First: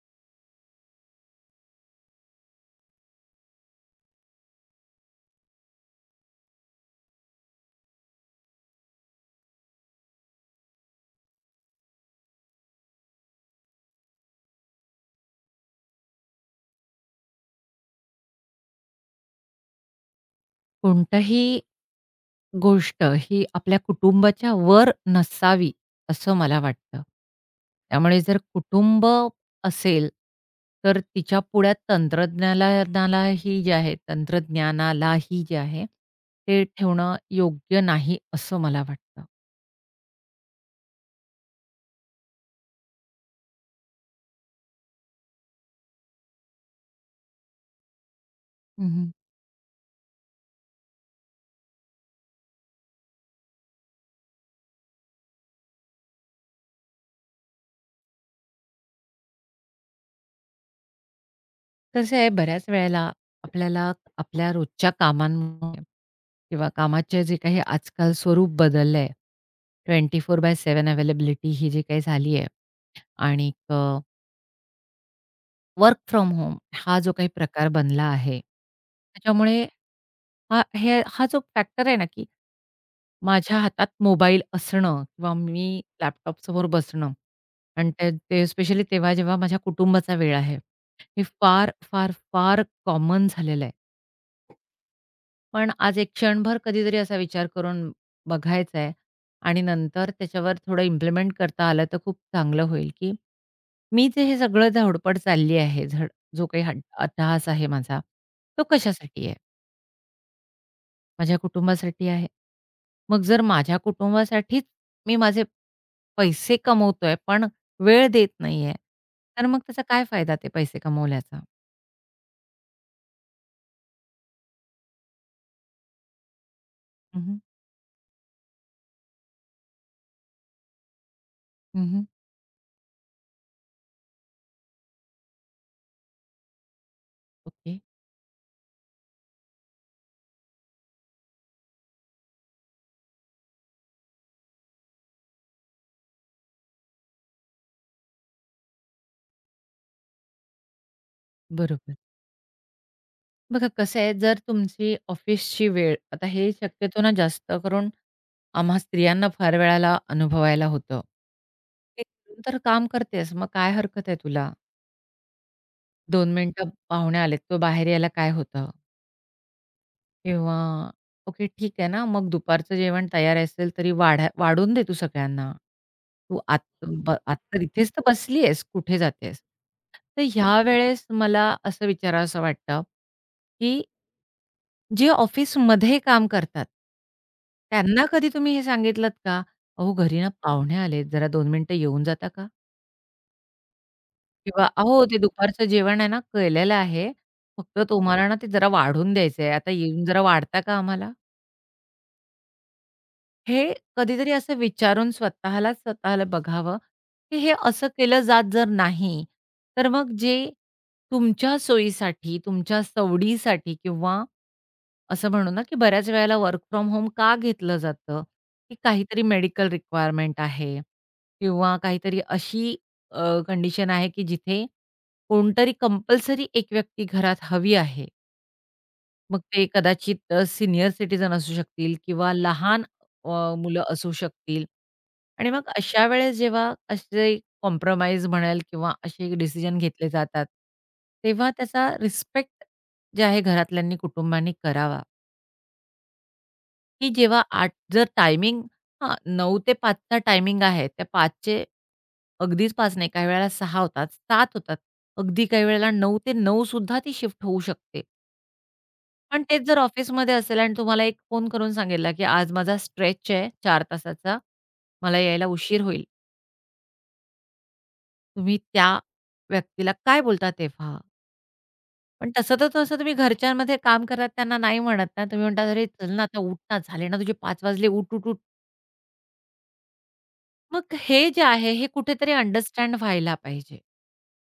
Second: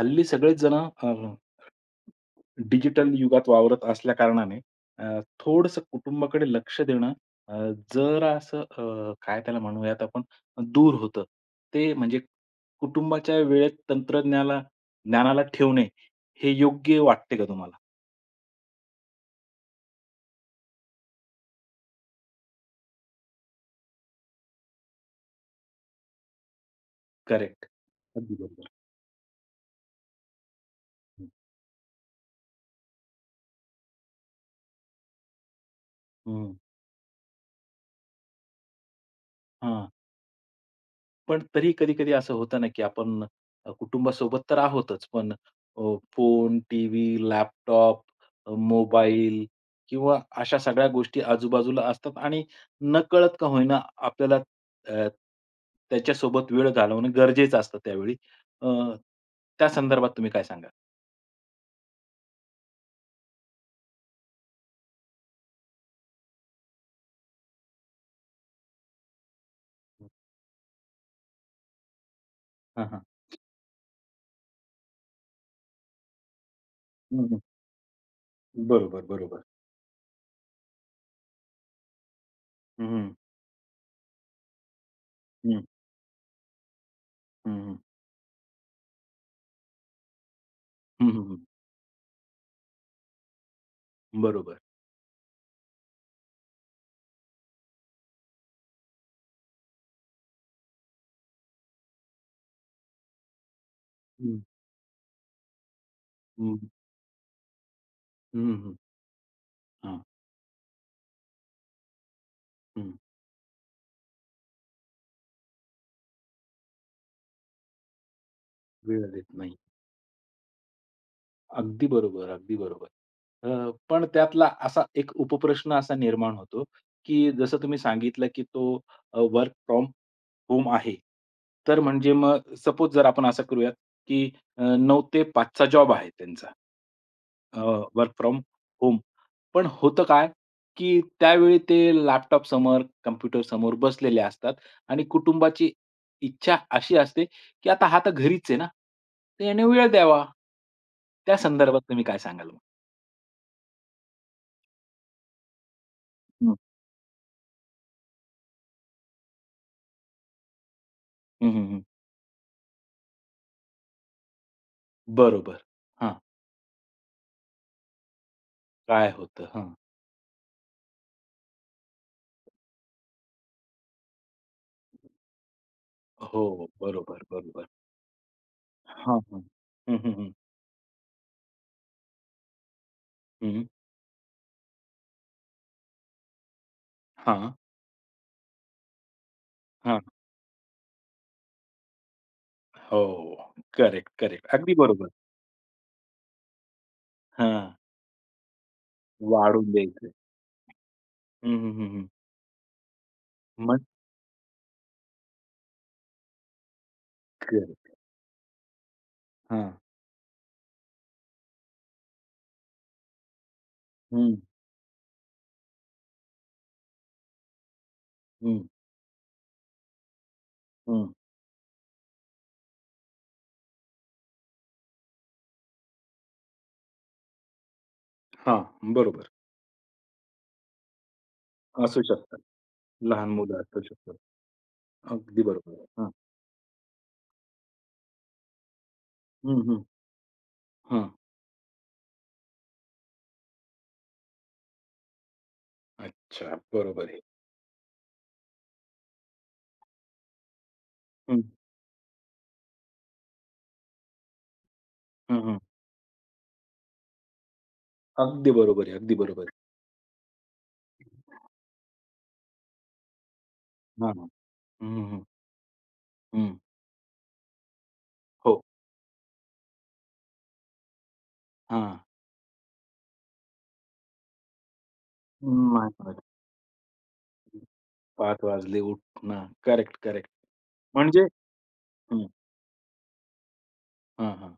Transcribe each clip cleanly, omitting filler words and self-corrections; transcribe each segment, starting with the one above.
हल्ली सगळेच जण डिजिटल युगात वावरत असल्या कारणाने थोडंसं कुटुंबाकडे लक्ष देणं अ, जरासं काय त्याला म्हणूयात आपण दूर होतं. ते म्हणजे कुटुंबाच्या वेळेत तंत्रज्ञाला ज्ञानाला ठेवणे हे योग्य वाटते का तुम्हाला? कोणताही गोष्ट ही आपल्या कुटुंबाच्या वर नसावी, असं मला वाटतं. करेक्ट. त्यामुळे अगदी जर बरोबर. कुटुंब असेल, तर हं. तिच्या पुढ्यात तंत्रज्ञाला नालाही जे आहे तंत्रज्ञानालाही जे आहे, हं. ते ठेवणं योग्य नाही असं मला वाटतं. पण तरी कधी-कधी असं होतं ना, की आपण कुटुंबासोबत तर आहोतच, पण फोन, टीव्ही, लॅपटॉप, मोबाईल किंवा अशा सगळ्या गोष्टी आजूबाजूला असतात आणि नकळत का होईना आपल्याला अ, त्याच्यासोबत वेळ घालवणं गरजेचं असतं त्यावेळी. अ, त्या संदर्भात तुम्ही काय सांगाल? कसं आहे बऱ्याच वेळेला आपल्याला आपल्या रोजच्या कामांमुळे किंवा कामाचे जे काही आजकाल स्वरूप बदललं आहे. 24/7 अवेलेबिलिटी ही जी काही झाली आहे हां, हां. आणि वर्क फ्रॉम होम हा जो हं, काही हं. प्रकार बनला आहे, बरोबर, बरोबर. त्याच्यामुळे हा जो फॅक्टर आहे ना, की हं, हं. माझ्या हातात मोबाईल असणं किंवा हं, मी लॅपटॉपसमोर बसणं हं. आणि ते ते स्पेशली तेव्हा जेव्हा माझ्या कुटुंबाचा वेळ आहे, हं, हे हं, फार, फार, फार कॉमन झालेलं आहे. बरोबर. पण आज एक क्षणभर कधीतरी असा विचार करून बघायचा आहे आणि नंतर त्याच्यावर थोडं इम्प्लिमेंट करता आलं तर खूप चांगलं होईल, की मी जे हे हं, सगळं धडपड चालली आहे, जो हं. काही अट्टाहास आहे माझा, हं, तो हं. कशासाठी आहे? हां. माझ्या कुटुंबासाठी आहे. हं. मग जर माझ्या कुटुंबासाठीच मी माझे पैसे कमवतोय, पण वेळ देत नाहीये, वेळ देत तर नाही. मग त्याचा काय फायदा ते पैसे कमवल्याचा? अगदी बरोबर, अगदी बरोबर. पण त्यातला असा एक उपप्रश्न असा निर्माण होतो, हं, की हं. जसं तुम्ही सांगितलं, की तो वर्क फ्रॉम होम आहे. तर म्हणजे मग सपोज जर आपण असं करूयात, की 9 ते 5 जॉब आहे त्यांचा ओके. Work from home. पण होतं काय, की त्यावेळी ते लॅपटॉपसमोर, कॉम्प्युटरसमोर बसलेले असतात आणि कुटुंबाची इच्छा अशी असते, की आता हा तर घरीच आहे ना, तर याने वेळ द्यावा. त्या संदर्भात बरोबर. तुम्ही काय सांगाल मग? बघा कसं आहे, जर तुमची ऑफिसची वेळ आता हे हं. शक्यतो ना जास्त करून आम्हा स्त्रियांना फार वेळेला अनुभवायला होतं. हं, हं, हं. "ए, तू तर काम करतेस, मग काय हरकत आहे तुला? बरोबर. हां. 2 मिनिटं पाहुणे आलेत, तो बाहेर यायला काय होतं?" काय होतं? हां. किंवा "ओके, ठीक आहे ना, मग दुपारचं जेवण तयार असेल तरी वाढून दे तू सगळ्यांना. तू आत हो. ब बरोबर, आता बरोबर. इथेच तर बसली आहेस, कुठे हां, हां. जातेस?" हं, हं, तर हं. ह्यावेळेस मला असं विचारावसं वाटतं, हं. की जे ऑफिसमध्ये काम करतात, हां, त्यांना कधी तुम्ही हे सांगितलत का? "अहो, हां. घरी ना पाहुणे आलेत, जरा 2 मिनिटं येऊन जाता का?" हो. Correct, correct. किंवा अगदी "अहो, बरोबर. ते दुपारचं जेवण आहे ना, केलेलं आहे, हां. फक्त तुम्हाला ना ते जरा वाढून द्यायचंय. वाढून आता येऊन द्यायचं. जरा वाढता का आम्हाला?" हं, हं, हं, हं. हे मग कधीतरी असं विचारून स्वतःला बघावं, की हे खरं. असं केलं जात जर नाही, हां. तर मग जे तुमच्या सोयीसाठी, तुमच्या सवडीसाठी किंवा हं, असं म्हणू ना, की बऱ्याच वेळेला वर्क फ्रॉम होम का घेतलं जातं, हं, की काहीतरी मेडिकल रिक्वायरमेंट आहे हं. किंवा काहीतरी अशी कंडिशन आहे, की जिथे कोणतरी कंपल्सरी एक व्यक्ती घरात हवी आहे. हां. बरोबर. मग ते कदाचित सीनियर सिटिझन असू शकतील असू किंवा शकतात. लहान लहान मुलं असू मुलं असू शकतात. शकतील अगदी आणि मग बरोबर. अशा हां. वेळेस जेव्हा असे कॉम्प्रोमाईज म्हणाल किंवा असे हं, डिसिजन हं. घेतले जातात, हां. तेव्हा त्याचा रिस्पेक्ट जे आहे घरातल्यांनी, कुटुंबांनी करावा, अच्छा. बरोबर की आहे. जेव्हा 8 9 ते 5 टायमिंग आहे. त्या हं. 5 अगदीच 5 नाही, काही वेळेला 6 होतात, 7 होतात. हं, अगदी हं. काही वेळेला 9 ते 9 सुद्धा ती शिफ्ट होऊ शकते. अगदी बरोबर आहे. अगदी बरोबर पण आहे. तेच जर ऑफिसमध्ये असेल आणि तुम्हाला एक फोन करून सांगितला, की आज माझा स्ट्रेच आहे 4 हां, हां. तासाचा, हं, मला हं. यायला उशीर होईल. हं, तुम्ही हो. त्या व्यक्तीला काय बोलता तेव्हा? हां. पण तसं तुम्ही घरच्यांमध्ये काम करतात त्यांना नाही म्हणत ना. तुम्ही नाही म्हणता, "अरे चल माहित. ना आता उठ ना, झाले ना तुझे 5 वाजले उठ, उठ, 5 उठ." वाजले उठणं. Correct, correct. मग हे म्हणजे जे आहे हे हं, कुठेतरी अंडरस्टँड व्हायला पाहिजे हां, हां.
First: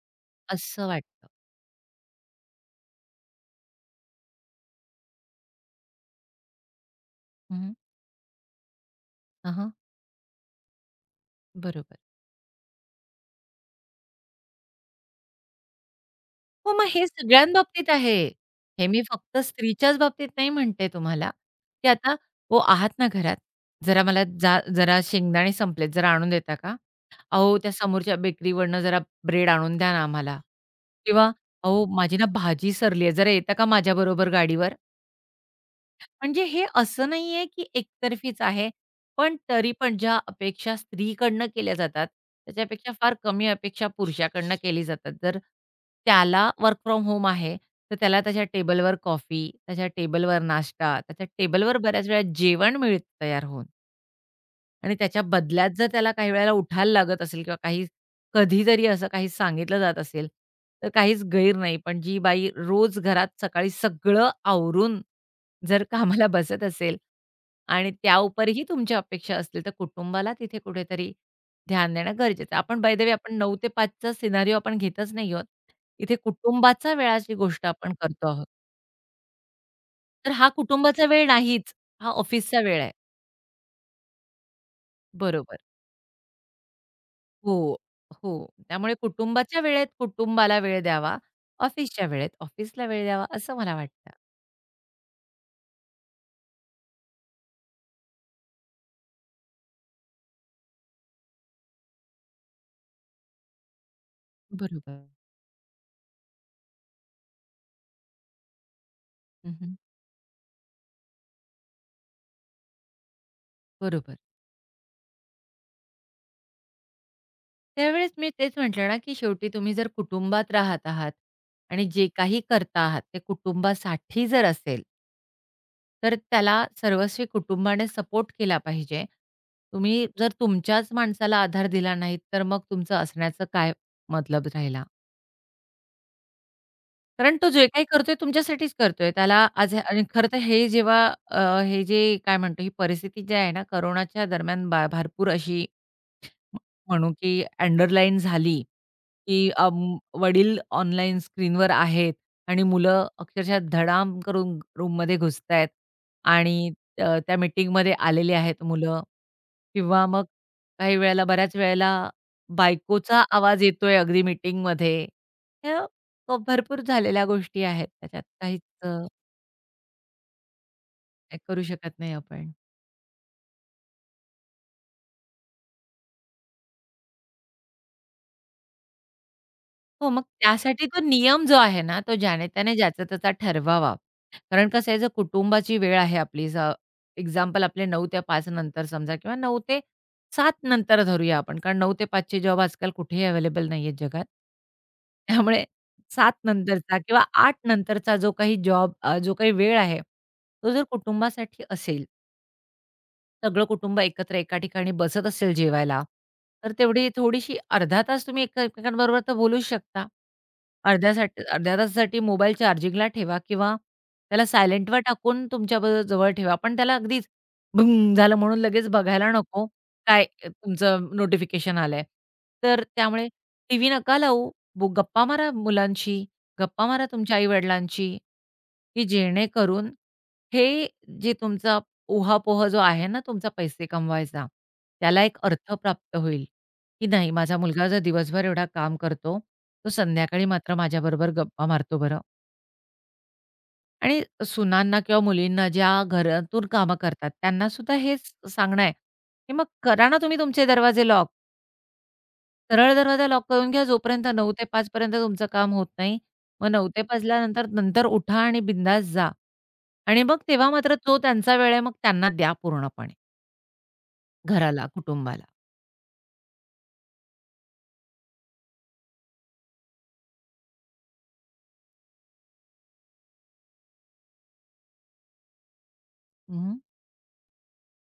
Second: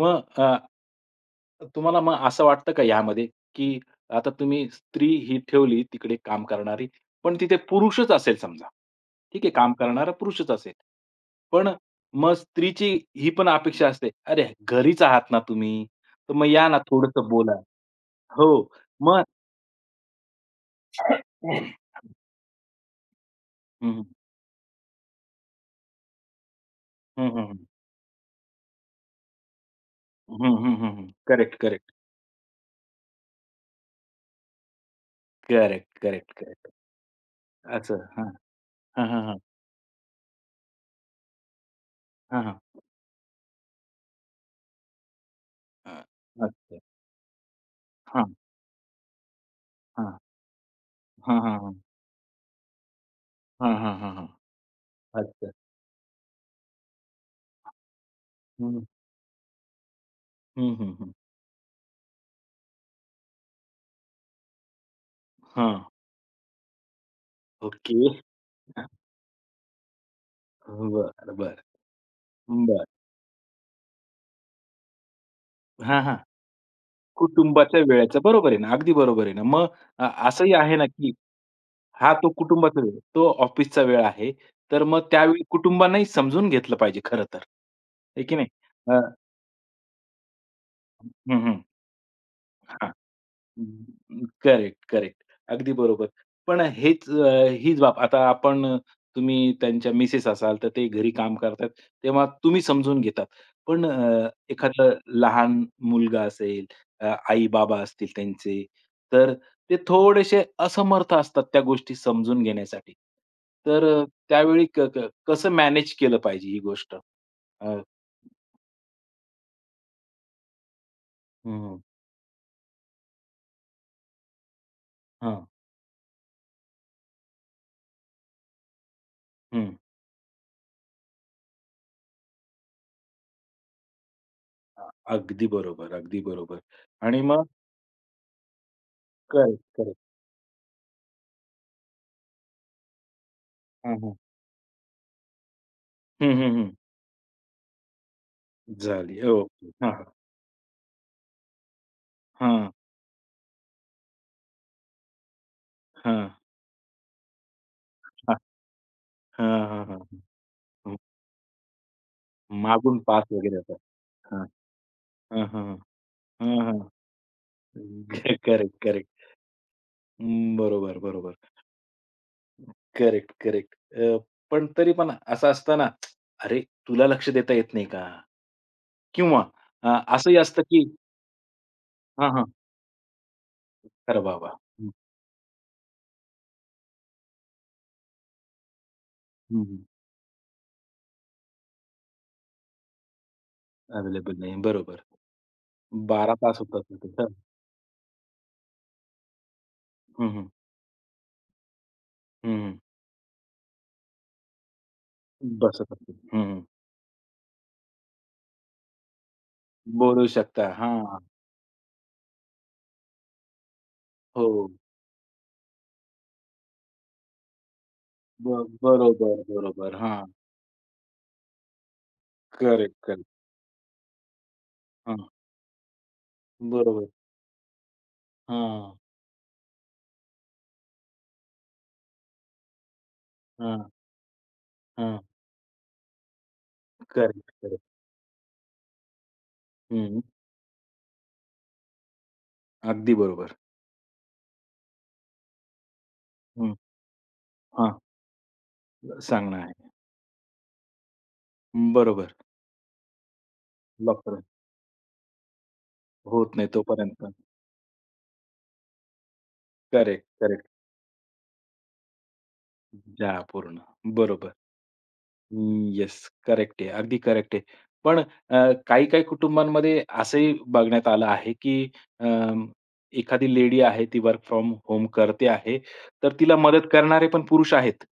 मग असं वाटतं. तुम्हाला मग असं वाटतं का यामध्ये, की आता तुम्ही स्त्री ही ठेवली तिकडे काम करणारी, पण तिथे हं, हं. पुरुषच असेल समजा. ठीक आहे, काम करणारा पुरुषच असेल. पण बरोबर. मग स्त्रीची ही पण अपेक्षा असते, "अरे, घरीच आहात ना तुम्ही, तर मग या हो, ना मग हे थोडंसं बोला." सगळ्यांबाबतीत आहे. हो. हे मी मग फक्त स्त्रीच्याच बाबतीत नाही म्हणते तुम्हाला, की आता "ओ, आहात ना घरात? हं, हं. जरा मला जा जरा शेंगदाणे संपलेत, जरा आणून देता का? अहो, हं, त्या समोरच्या बेकरीवरनं जरा ब्रेड आणून द्या ना आम्हाला." हं, हं, हं, हं. किंवा करेक्ट, "अहो, करेक्ट. माझी ना भाजी सरली आहे, जरा येता का माझ्याबरोबर गाडीवर?" करेक्ट, करेक्ट, म्हणजे हे करेक्ट. असं नाहीये, की असं. हां. एकतर्फीच आहे. हां, हां, पण हां. तरी पण ज्या अपेक्षा स्त्रीकडनं केल्या जातात, हां, हां. त्याच्यापेक्षा फार कमी अपेक्षा पुरुषाकडनं केली जातात. जर अ, त्याला वर्क अच्छा. फ्रॉम होम आहे, तर त्याला हां, त्याच्या टेबलवर कॉफी, त्याच्या हां. टेबलवर नाश्ता, त्याच्या हां, हां, हां. टेबलवर बऱ्याच वेळा जेवण मिळतं तयार होऊन. हां, हां, हां, हां. आणि त्याच्या अच्छा. बदल्यात जर त्याला काही वेळेला उठायला लागत असेल किंवा काही हं, कधीतरी असं काही सांगितलं जात असेल, हं, तर हं, हं. काहीच गैर नाही. पण जी बाई रोज घरात सकाळी सगळं आवरून हां. जर कामाला बसत असेल आणि ओके. त्या उपरही तुमच्या अपेक्षा असतील, तर कुटुंबाला तिथे बरं, कुठेतरी बरं. बरं. ध्यान देणं गरजेचं आहे. आपण बाय द वे आपण 9:00 ते 5:00 सिनारिओ आपण घेतच नाही आहोत. हां, इथे हां. कुटुंबाचा वेळाची गोष्ट कुटुंबाच्या आपण वेळेचा करतो आहोत. बरोबर आहे ना, अगदी बरोबर आहे ना. मग तर हा असंही आहे ना, कुटुंबाचा की वेळ नाहीच. हा हा तो ऑफिसचा कुटुंबाचा वेळ आहे. वेळ, तो ऑफिसचा वेळ आहे. तर मग त्यावेळी बरोबर. कुटुंबांनाही समजून घेतलं पाहिजे खरं तर. हो, आहे की हो. नाही? त्यामुळे अ, कुटुंबाच्या वेळेत कुटुंबाला वेळ द्यावा, हं, हं. ऑफिसच्या वेळेत ऑफिसला वेळ द्यावा, असं मला वाटतं. Correct, correct. अगदी बरोबर. पण हेच हीच बाब आता आपण तुम्ही त्यांच्या मिसेस असाल, तर ते घरी काम करतात, तेव्हा तुम्ही समजून घेतात. पण एखादं बरोबर. लहान मुलगा असेल, आई-बाबा असतील त्यांचे, तर हं, हं. ते थोडेसे असमर्थ असतात त्या गोष्टी समजून घेण्यासाठी. तर बरोबर. त्यावेळी क क कसं मॅनेज केलं पाहिजे ही गोष्ट? अ, त्यावेळेस मी तेच म्हटलं ना, की शेवटी तुम्ही जर कुटुंबात राहत आहात हं, हं, आणि जे काही करता आहात, ते कुटुंबासाठी जर असेल तर त्याला सर्वस्वी कुटुंबाने सपोर्ट केला पाहिजे. हं. तुम्ही जर तुमच्याच माणसाला आधार दिला नाहीत, तर मग तुमचं असण्याचं काय मतलब राहिला? अगदी बरोबर, अगदी बरोबर. आणि कारण मग तो जे काही करतोय तुमच्यासाठीच करतोय. त्याला आज आणि खरं तर हे जेव्हा अ, हे जे काय म्हणतो, ही परिस्थिती जी आहे ना, हां, हां. कोरोनाच्या दरम्यान भरपूर अशी हं, हं, हं. म्हणू की अंडरलाईन झाली, झाली. की ओके. हां, हां. वडील ऑनलाईन स्क्रीनवर आहेत आणि मुलं अक्षरशः धडाम करून रूममध्ये घुसतायत हां, हां. आणि त्या मीटिंगमध्ये आलेले आहेत मुलं हां, हां, हां, किंवा हां. मग काही वेळेला बऱ्याच वेळेला मागून बायकोचा पास वगैरे आवाज होता. येतोय अगदी हां, मीटिंगमध्ये. हां, हां, हां. ह्या हां, हां. भरपूर झालेल्या गोष्टी आहेत त्याच्यात करेक्ट, काहीच करेक्ट. अं, बरोबर, बरोबर. काही करू शकत नाही आपण. Correct, correct. पण तरी पण असं असतं ना, "अरे, तुला लक्ष देता येत नाही का?" किंवा अ, हो, मग असंही असतं की त्यासाठी तो नियम जो आहे ना, तो हां, हां. ज्याने-त्याने ज्याचा-त्याचा ठरवावा. "अरे वाह, वाह!" कारण हं, कसं आहे, जर कुटुंबाची वेळ आहे आपली, एक्झाम्पल आपले 9:00 ते 5:00 नंतर समजा किंवा 9:00 हं, ते हं. 7:00 नंतर धरूया आपण, कारण 9:00 ते 5:00 जॉब आजकाल कुठेही अवेलेबल नाही आहेत जगात. अवेलेबल नाही. बरोबर. त्यामुळे 7:00 12 तास होतात नंतरचा किंवा तिथे. 8:00 नंतरचा जो काही जॉब जो काही वेळ आहे, हं, हं. तो जर कुटुंबासाठी असेल हं, हं. सगळं कुटुंब एकत्र एका ठिकाणी बसत असेल बसत जेवायला, असतील. हं, हं. तर तेवढी थोडीशी अर्धा तास तुम्ही एकमेकांबरोबर तर बोलूच शकता. बोलू शकता. हां. अर्ध्या तासासाठी मोबाईल चार्जिंगला ठेवा किंवा त्याला हो. सायलेंटवर टाकून तुमच्या जवळ ठेवा. पण त्याला अगदीच भूंग झालं ब म्हणून लगेच बघायला बरोबर, नको, बरोबर. हां. काय तुमचं नोटिफिकेशन आलंय. तर करेक्ट, करेक्ट. त्यामुळे टीव्ही नका लावू. गप्पा हां. मारा मुलांशी, गप्पा मारा बरोबर. तुमच्या आई-वडिलांशी, हां, की जेणेकरून हे जे तुमचा ऊहापोह जो आहे ना तुमचा पैसे हां, कमवायचा, हां. त्याला एक अर्थ प्राप्त होईल, की नाही करेक्ट, माझा करेक्ट. मुलगा जर दिवसभर एवढा काम करतो, तो हं. संध्याकाळी मात्र माझ्याबरोबर गप्पा मारतो बरं. अगदी बरोबर. आणि सुनांना किंवा मुलींना ज्या घरातून हं. कामं करतात त्यांना सुद्धा हां. हेच सांगणं आहे, की सांगणं मग आहे. करा ना तुम्ही तुमचे दरवाजे लॉक. बरोबर. सरळ दरवाजा लॉक करून घ्या लॉक जोपर्यंत 9 ते 5 पर्यंत तुमचं काम होत नाही. होत नाही मग 9 ते 5 तोपर्यंत. नंतर नंतर उठा आणि बिंदास जा. आणि करेक्ट, मग करेक्ट. तेव्हा मात्र तो त्यांचा वेळ आहे मग त्यांना द्या पूर्णपणे, द्या पूर्ण. बरोबर. घराला, कुटुंबाला. येस. करेक्ट आहे. अगदी करेक्ट आहे. पण काही-काही कुटुंबांमध्ये असंही बघण्यात आलं आहे, की अ, एखादी लेडी आहे, ती वर्क फ्रॉम होम करते आहे, तर तिला हं. मदत करणारे पण पुरुष आहेत.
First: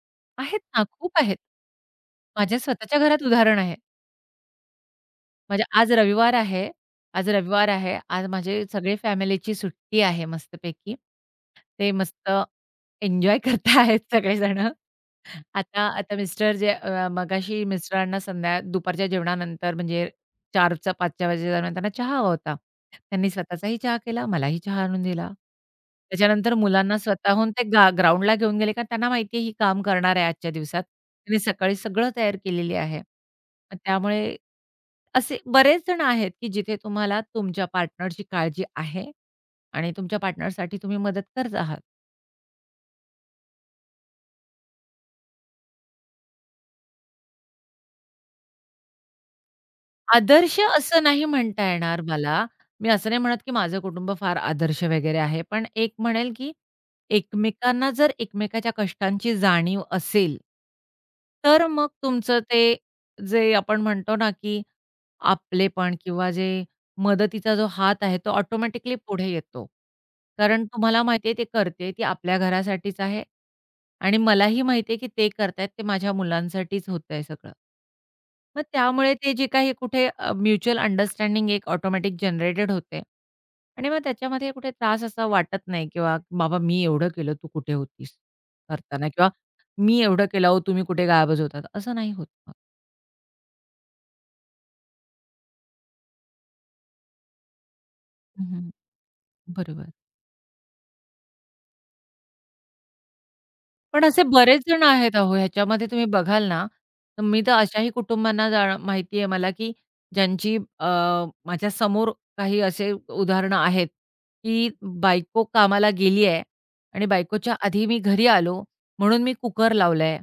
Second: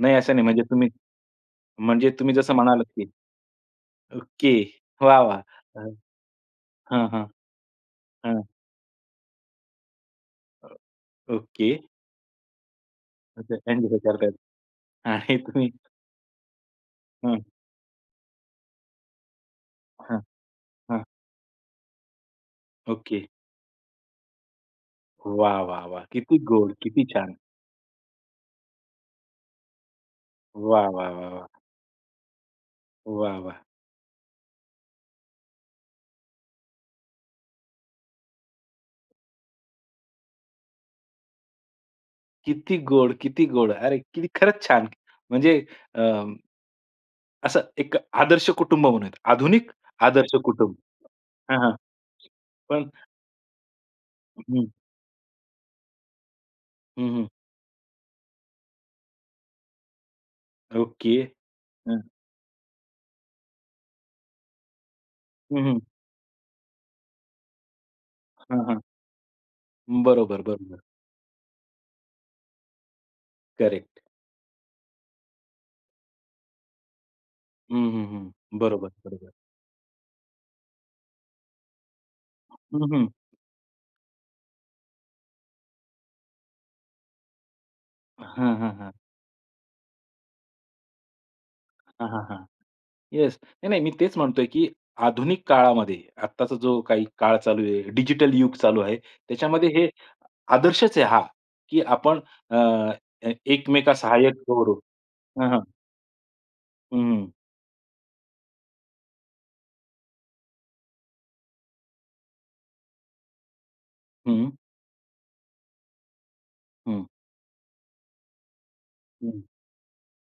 नाही, असं नाही. आहेत म्हणजे ना, तुम्ही खूप आहेत. म्हणजे तुम्ही जसं माझ्या म्हणालात, स्वतःच्या की घरात उदाहरण आहे. ओके. वाह! वाह! अ, आज रविवार आहे. हां, हां, आज रविवार आहे. आज हां. माझे सगळे फॅमिलीची सुट्टी आहे मस्तपैकी. ओके. ते मस्त एन्जॉय एन्जॉय करताहेत करतायत सगळेजण. आणि तुम्ही आता आता मिस्टर जे हं, मगाशी मिस्टरांना दुपारच्या जेवणानंतर म्हणजे हं, 4च्या हं. 5च्या वाजेच्या दरम्यान त्यांना चहा हवा होता. ओके. त्यांनी स्वतःचाही चहा केला, मलाही चहा आणून दिला. वाह! वाह! वाह! किती त्याच्यानंतर गोड, मुलांना किती छान. स्वतःहून ते ग्राउंडला घेऊन गेले, कारण त्यांना माहिती आहे ही काम करणार आहे आजच्या दिवसात. वाह! वाह! वाह! त्यांनी वाह! सकाळी सगळं तयार केलेली आहे. वाह! वाह! मग त्यामुळे असे बरेच जण आहेत, की जिथे तुम्हाला तुमच्या पार्टनरची काळजी आहे आणि तुमच्या पार्टनरसाठी तुम्ही मदत करत आहात. किती गोड, किती गोड! अरे, किती खरंच छान! म्हणजे अ, असं एक आदर्श कुटुंब म्हणूयात. आधुनिक आदर्श आदर्श कुटुंब. असं नाही हां, म्हणता हां. येणार मला. पण मी असं नाही म्हणत, की माझं कुटुंब फार हं, आदर्श वगैरे आहे. पण एक म्हणेल, की हं, हं. एकमेकांना जर एकमेकाच्या कष्टांची जाणीव असेल ओके. तर मग हं, तुमचं ते जे आपण म्हणतो ना, की हं, हं. आपलेपण किंवा जे मदतीचा जो हात आहे, तो हां, हां. ऑटोमॅटिकली पुढे येतो. बरोबर, कारण बरोबर. तुम्हाला माहिती आहे, ती करते ती आपल्या घरासाठीच आहे. करेक्ट. आणि मलाही माहिती आहे, की ते करतायत ते माझ्या मुलांसाठीच होतंय सगळं. हं, हं, हं. मग बरोबर, त्यामुळे बरोबर. ते जे काही कुठे म्युच्युअल अंडरस्टँडिंग एक ऑटोमॅटिक जनरेटेड हं, होते हं. आणि मग त्याच्यामध्ये कुठे त्रास असा वाटत नाही किंवा "बाबा मी एवढं केलं, तू कुठे होतीस?" हां, हां, हां. करताना किंवा "मी एवढं केलं, अहो तुम्ही कुठे गायबच होतात?" असं हां, नाही हां, होत हां. मग. येस. नाही, नाही, मी तेच म्हणतोय, की आधुनिक काळामध्ये आत्ताचा जो काही काळ चालू आहे, डिजिटल युग हं, चालू आहे, त्याच्यामध्ये हे बरोबर. आदर्शच आहे हा, की आपण अ, पण असे एकमेकासहाय्यक बरेच करू. जण आहेत अहो हां, हां. ह्याच्यामध्ये तुम्ही बघाल ना, तर हं, मी तर अशाही कुटुंबांना माहिती आहे मला, की ज्यांची माझ्या समोर काही असे उदाहरणं आहेत, हं, की बायको कामाला गेली आहे हं, आणि बायकोच्या आधी मी घरी आलो म्हणून मी हं. कुकर लावलाय.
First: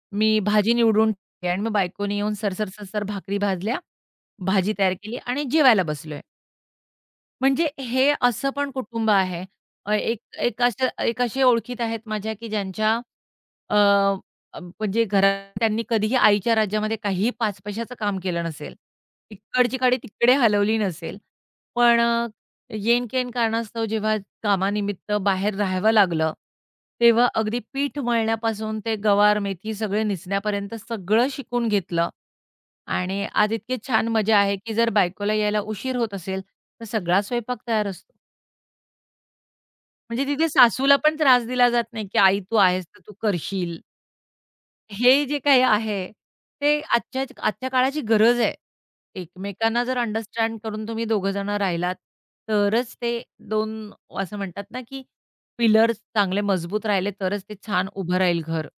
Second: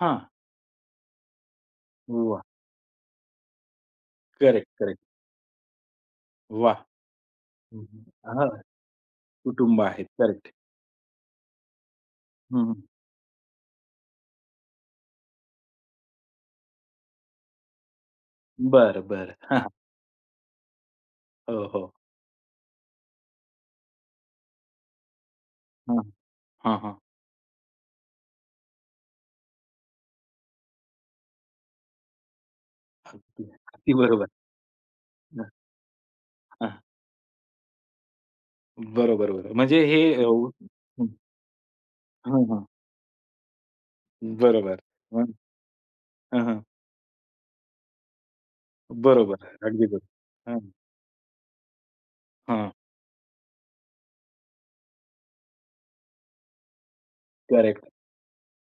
हां. मी भाजी निवडून ठेवली आणि मग बायकोने येऊन वाह! सरसर, सरसर भाकरी भाजल्या, करेक्ट, भाजी तयार करेक्ट. केली आणि जेवायला बसलोय. वाह! म्हणजे हं, हे हां, असं पण कुटुंब आहे. कुटुंब अ, आहेत. एक करेक्ट. एक अशा एक असे ओळखीत आहेत माझ्या, की हं, हं. ज्यांच्या अ, अ, म्हणजे घरात त्यांनी कधीही आईच्या राज्यामध्ये काहीही 5 पैशाचं काम केलं नसेल. बरं, बरं. हां. इकडची काडी तिकडे हलवली नसेल. हो, हो. पण येन-केन कारणास्तव जेव्हा कामानिमित्त बाहेर राहावं हां, लागलं, हां, हां. तेव्हा अगदी पीठ मळण्यापासून ते गवार, मेथी सगळे निसण्यापर्यंत सगळं शिकून घेतलं. आणि आज इतकी अगदी छान बरोबर. मजा आहे, की जर बायकोला हां, यायला उशीर होत असेल, हां. तर सगळा स्वयंपाक तयार असतो. बरोबर, बरोबर. म्हणजे हे म्हणजे तिथे सासूला हं, पण त्रास दिला जात नाही, की "आई हां, तू हां. आहेस तर तू करशील." बरोबर. हे हं, जे काही आहे, हां, हां. ते आजच्या आजच्या काळाची गरज आहे. बरोबर. एकमेकांना अगदी जर बरोबर. अंडरस्टँड हां, करून तुम्ही दोघं जण राहिलात, हां. तरच ते दोन असं म्हणतात ना, की पिलर्स चांगले मजबूत राहिले तरच ते करेक्ट. छान उभं राहील घर.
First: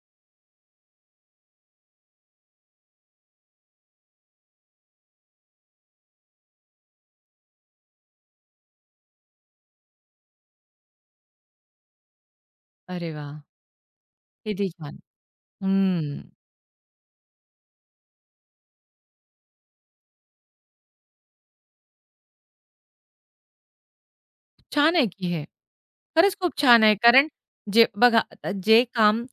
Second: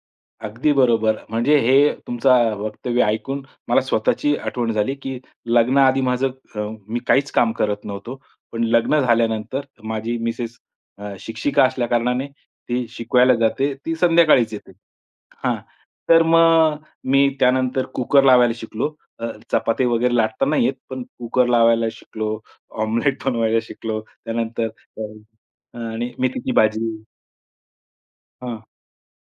अगदी बरोबर. म्हणजे हे तुमचं वक्तव्य ऐकून मला स्वतःची आठवण झाली, की लग्नाआधी माझं अ, मी काहीच काम करत नव्हतो. पण लग्न झाल्यानंतर माझी मिसेस शिक्षिका असल्याकारणाने ती अरे शिकवायला वाह! जाते. ती संध्याकाळीच किती येते. छान. हां. तर हं. मग मी त्यानंतर कुकर लावायला शिकलो. चपाती वगैरे लाटता नाही येत, पण कुकर लावायला शिकलो, ऑमलेट बनवायला शिकलो. त्यानंतर छान अ, आहे की हे. आणि खरंच मेथीची खूप छान आहे. भाजी. कारण जे बघा आता हां.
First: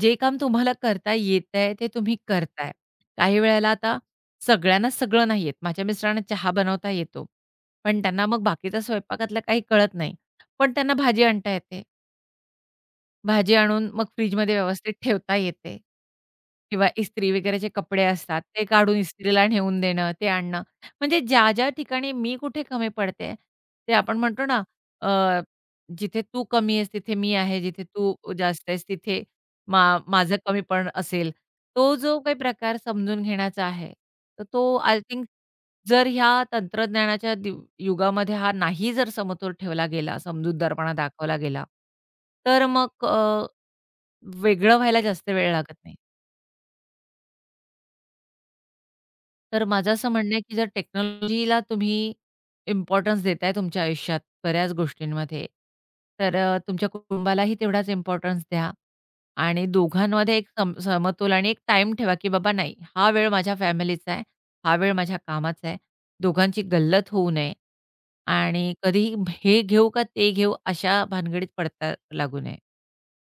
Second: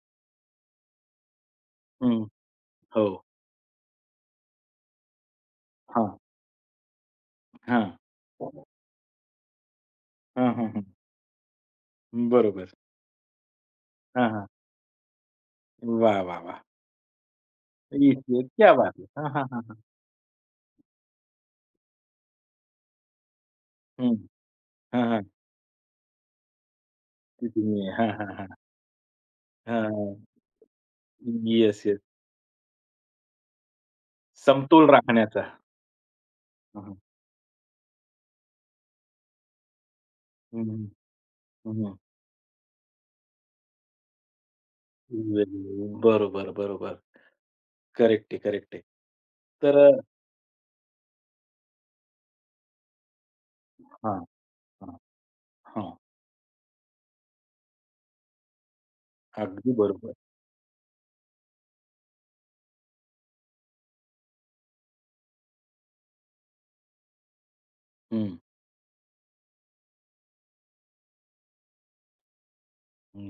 जे काम तुम्हाला करता येतंय ते तुम्ही हं. करताय. हो. काही वेळेला आता सगळ्यांना सगळं नाही येत. माझ्या हां, मिस्टरांना चहा बनवता येतो. हां. पण त्यांना मग बाकीचा स्वयंपाकातलं काही कळत नाही. हां, हां, पण हां. त्यांना भाजी आणता येते. बरोबर. भाजी आणून मग हां, हां. फ्रिजमध्ये व्यवस्थित ठेवता येते. वाह, वाह, वाह! किंवा इस्त्री वगैरेचे कपडे इतके असतात, ते क्या काढून बात है! हां, हां, इस्त्रीला हां, हां. नेऊन देणं, ते आणणं. म्हणजे ज्या-ज्या ठिकाणी मी कुठे कमी पडते, ते हं. आपण म्हणतो ना, हां, अ, हां. जिथे तू कमी आहेस, तिथे मी तिथे आहे. मी जिथे आहे. हां, तू हां, हां. जास्त आहेस, तिथे हां. माझं कमीपण असेल. येस, तो येस. जो काही प्रकार समजून घेण्याचा आहे, तर तो समतोल आय थिंक राखण्याचा. जर ह्या हां, हां. तंत्रज्ञानाच्या युगामध्ये हा नाही जर समतोल ठेवला गेला, हं, हं. समजूतदारपणा दाखवला गेला, हं, हं. तर मग वेगळं व्हायला जास्त वेळ लागत वेगवेगळे. नाही. बरोबर, बरोबर. करेक्ट आहे, करेक्ट आहे. तर तर अ माझं असं म्हणणं आहे, की जर टेक्नॉलॉजीला तुम्ही इम्पोर्टन्स देताय तुमच्या हां, आयुष्यात बऱ्याच हां, गोष्टींमध्ये, हां. तर तुमच्या कुटुंबालाही तेवढाच इम्पोर्टन्स द्या आणि अगदी बरोबर. दोघांमध्ये एक समतोल आणि एक टाईम ठेवा, की बाबा नाही, हा वेळ माझ्या फॅमिलीचा आहे, हा वेळ माझ्या कामाचा आहे. दोघांची गल्लत होऊ नये. हं. आणि कधीही हे घेऊ का ते घेऊ अशा भानगडीत पडता लागू नये.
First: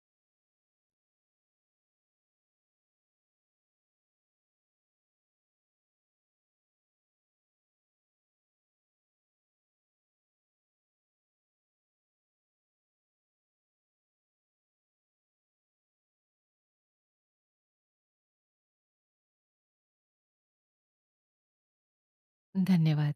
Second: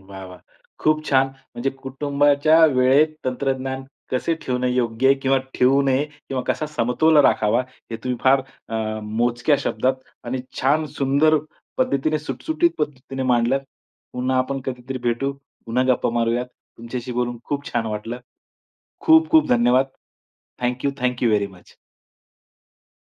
वाह, वाह! खूप छान. म्हणजे कुटुंबाच्या वेळेत तंत्रज्ञान कसे ठेवणं योग्य आहे किंवा ठेवू नये किंवा कसा समतोल राखावा, हे तुम्ही फार मोजक्या शब्दात आणि छान सुंदर पद्धतीने, सुटसुटीत पद्धतीने मांडलं. पुन्हा आपण कधीतरी भेटू, पुन्हा गप्पा मारूयात. तुमच्याशी बोलून खूप छान वाटलं. खूप खूप धन्यवाद. Thank you, very much. धन्यवाद.